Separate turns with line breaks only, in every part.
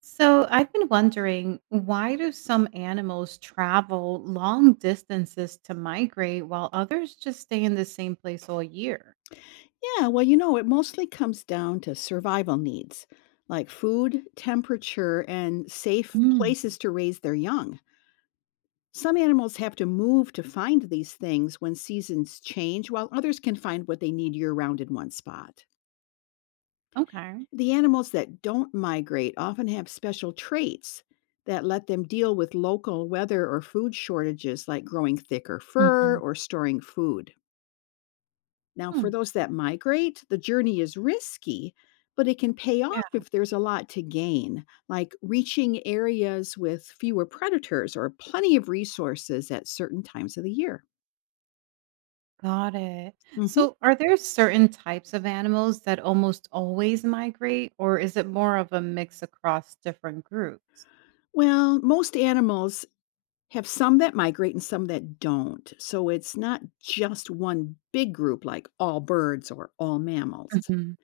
So I've been wondering, why do some animals travel long distances to migrate while others just stay in the same place all year?
Yeah, well, it mostly comes down to survival needs like food, temperature, and safe
Mm.
places to raise their young. Some animals have to move to find these things when seasons change, while others can find what they need year round in one spot.
Okay.
The animals that don't migrate often have special traits that let them deal with local weather or food shortages, like growing thicker fur
Hmm.
or storing food. Now,
Hmm.
for those that migrate, the journey is risky, but it can pay off
Yeah.
if there's a lot to gain, like reaching areas with fewer predators or plenty of resources at certain times of the year.
Got it.
Mhm.
So are there certain types of animals that almost always migrate, or is it more of a mix across different groups?
Well, most animals have some that migrate and some that don't. So it's not just one big group like all birds or all mammals.
Mhm.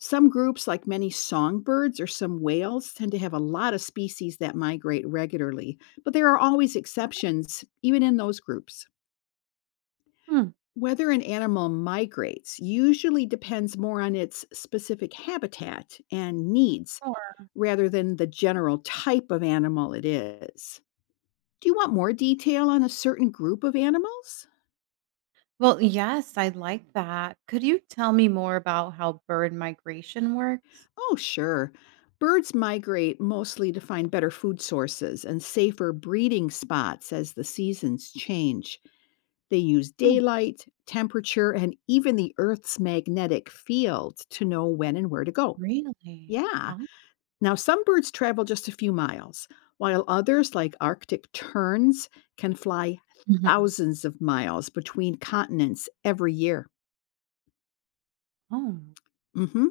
Some groups, like many songbirds or some whales, tend to have a lot of species that migrate regularly, but there are always exceptions, even in those groups.
Hmm.
Whether an animal migrates usually depends more on its specific habitat and needs
Sure.
rather than the general type of animal it is. Do you want more detail on a certain group of animals?
Well, yes, I like that. Could you tell me more about how bird migration works?
Oh, sure. Birds migrate mostly to find better food sources and safer breeding spots as the seasons change. They use daylight, temperature, and even the Earth's magnetic field to know when and where to go.
Really?
Yeah.
Oh.
Now, some birds travel just a few miles, while others, like Arctic terns, can fly
Mhm.
thousands of miles between continents every year.
Oh.
Hmm.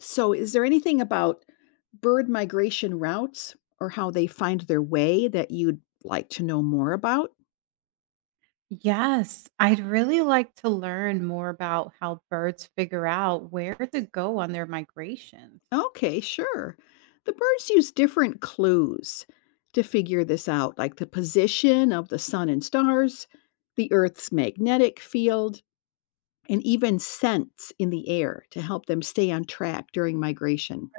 So, is there anything about bird migration routes or how they find their way that you'd like to know more about?
Yes, I'd really like to learn more about how birds figure out where to go on their migrations.
Okay, sure. The birds use different clues to figure this out, like the position of the sun and stars, the Earth's magnetic field, and even scents in the air to help them stay on track during migration.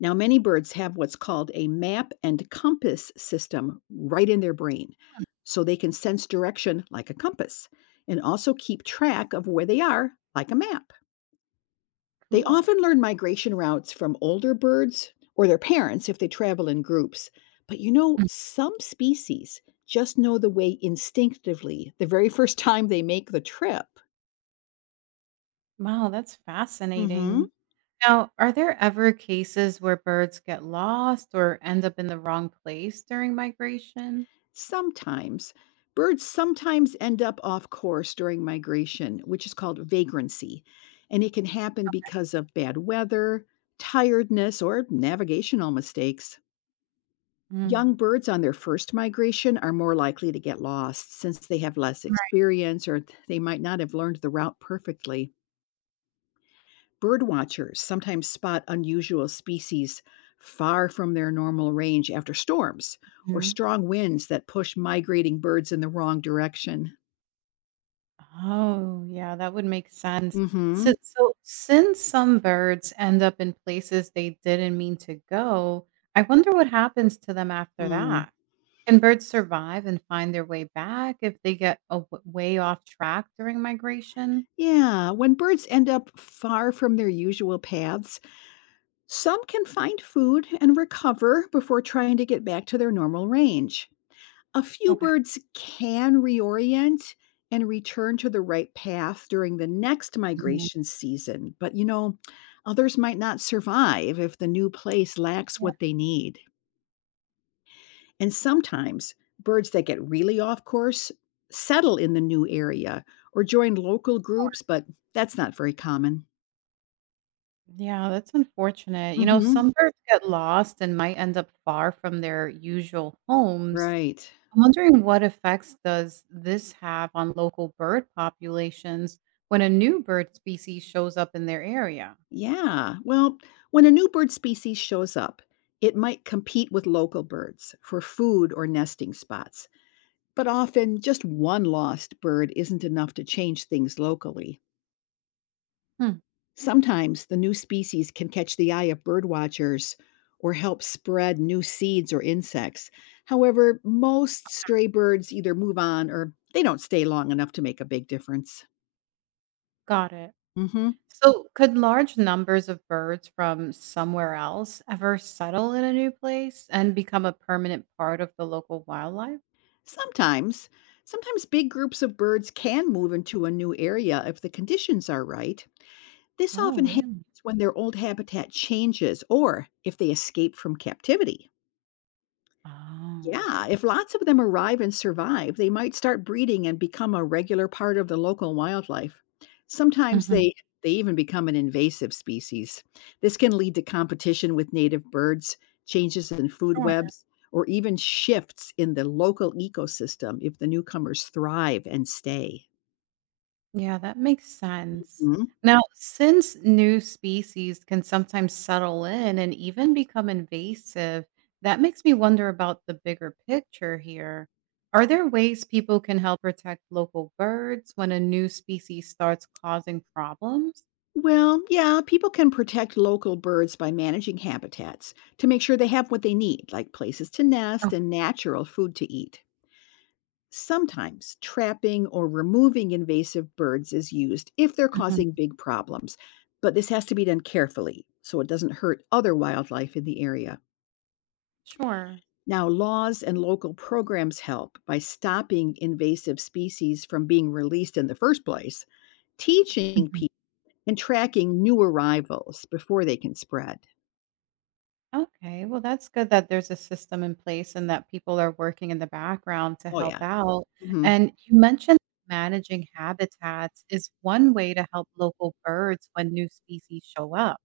Now, many birds have what's called a map and compass system right in their brain,
Mm.
so they can sense direction like a compass and also keep track of where they are like a map. They
Cool.
often learn migration routes from older birds or their parents if they travel in groups. But
Mm.
some species just know the way instinctively the very first time they make the trip.
Wow, that's
Mm hmm.
fascinating. Now, are there ever cases where birds get lost or end up in the wrong place during migration?
Sometimes. Birds sometimes end up off course during migration, which is called vagrancy, and it can happen because of bad weather, tiredness, or navigational mistakes. Young
Mm.
birds on their first migration are more likely to get lost since they have less experience or they might not have learned the route perfectly. Bird watchers sometimes spot unusual species far from their normal range after storms or
Right.
strong winds that push migrating birds in the wrong direction.
Oh, yeah, that would make sense. So
Mm-hmm.
so since some birds end up in places they didn't mean to go, I wonder what happens to them after
Mm.
that. Can birds survive and find their way back if they get a way off track during migration?
Yeah, when birds end up far from their usual paths, some can find food and recover before trying to get back to their normal range. A few
Okay.
birds can reorient and return to the right path during the next
Mhm.
migration season, but others might not survive if the new place lacks
Yeah.
what they need. And sometimes birds that get really off course settle in the new area or join local groups, but that's not very common.
Yeah, that's unfortunate. You know,
Hmm.
some birds get lost and might end up far from their usual homes.
Right.
I'm wondering, what effects does this have on local bird populations when a new bird species shows up in their area?
Yeah. Well, when a new bird species shows up, it might compete with local birds for food or nesting spots. But often, just one lost bird isn't enough to change things locally.
Hmm.
Sometimes the new species can catch the eye of birdwatchers or help spread new seeds or insects. However, most stray birds either move on or they don't stay long enough to make a big difference.
Got it.
Hmm.
So, could large numbers of birds from somewhere else ever settle in a new place and become a permanent part of the local wildlife?
Sometimes, sometimes big groups of birds can move into a new area if the conditions are right. This
Oh,
often
really?
happens when their old habitat changes or if they escape from captivity.
Oh.
Yeah, if lots of them arrive and survive, they might start breeding and become a regular part of the local wildlife. Sometimes
Mhm.
they even become an invasive species. This can lead to competition with native birds, changes in food
Sure.
webs, or even shifts in the local ecosystem if the newcomers thrive and stay.
Yeah, that makes sense.
Mhm.
Now, since new species can sometimes settle in and even become invasive, that makes me wonder about the bigger picture here. Are there ways people can help protect local birds when a new species starts causing problems?
Well, yeah, people can protect local birds by managing habitats to make sure they have what they need, like places to nest
Okay.
and natural food to eat. Sometimes trapping or removing invasive birds is used if they're causing
Mhm.
big problems, but this has to be done carefully so it doesn't hurt other wildlife in the area.
Sure.
Now, laws and local programs help by stopping invasive species from being released in the first place, teaching people and tracking new arrivals before they can spread.
Okay, well, that's good that there's a system in place and that people are working in the background to
Oh,
help
yeah.
out.
Hmm.
And you mentioned managing habitats is one way to help local birds when new species show up.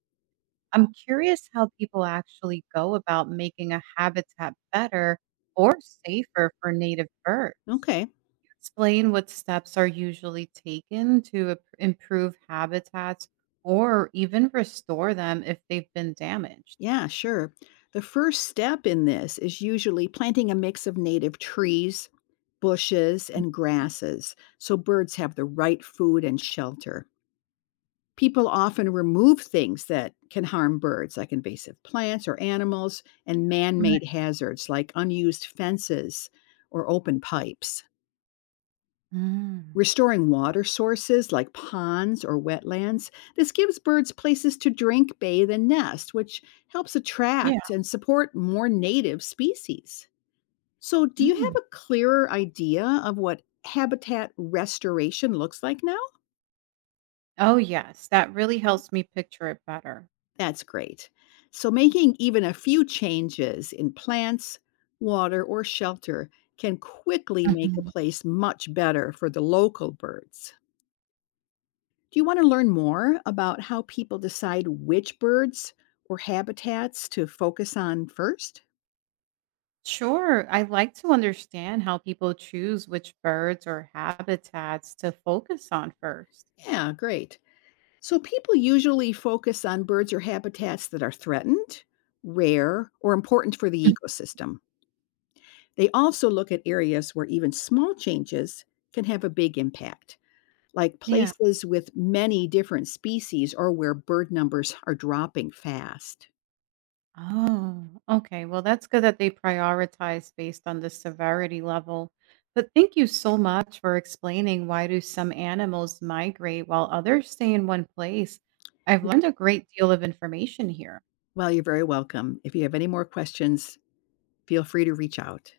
I'm curious how people actually go about making a habitat better or safer for native birds. Can
Okay.
you explain what steps are usually taken to improve habitats or even restore them if they've been damaged?
Yeah, sure. The first step in this is usually planting a mix of native trees, bushes, and grasses so birds have the right food and shelter. People often remove things that can harm birds, like invasive plants or animals, and man
Right.
made hazards like unused fences or open pipes.
Mm.
Restoring water sources like ponds or wetlands, this gives birds places to drink, bathe, and nest, which helps
Yeah.
attract and support more native species. So, do you
Mm.
have a clearer idea of what habitat restoration looks like now?
Oh, yes, that really helps me picture it better.
That's great. So, making even a few changes in plants, water, or shelter can quickly make a
Mhm.
place much better for the local birds. Do you want to learn more about how people decide which birds or habitats to focus on first?
Sure, I like to understand how people choose which birds or habitats to focus on first.
Yeah, great. So, people usually focus on birds or habitats that are threatened, rare, or important for
Mm.
the ecosystem. They also look at areas where even small changes can have a big impact, like
Yeah.
places with many different species or where bird numbers are dropping fast.
Oh, okay. Well, that's good that they prioritize based on the severity level. But thank you so much for explaining why do some animals migrate while others stay in one place. I've learned a great deal of information here.
Well, you're very welcome. If you have any more questions, feel free to reach out.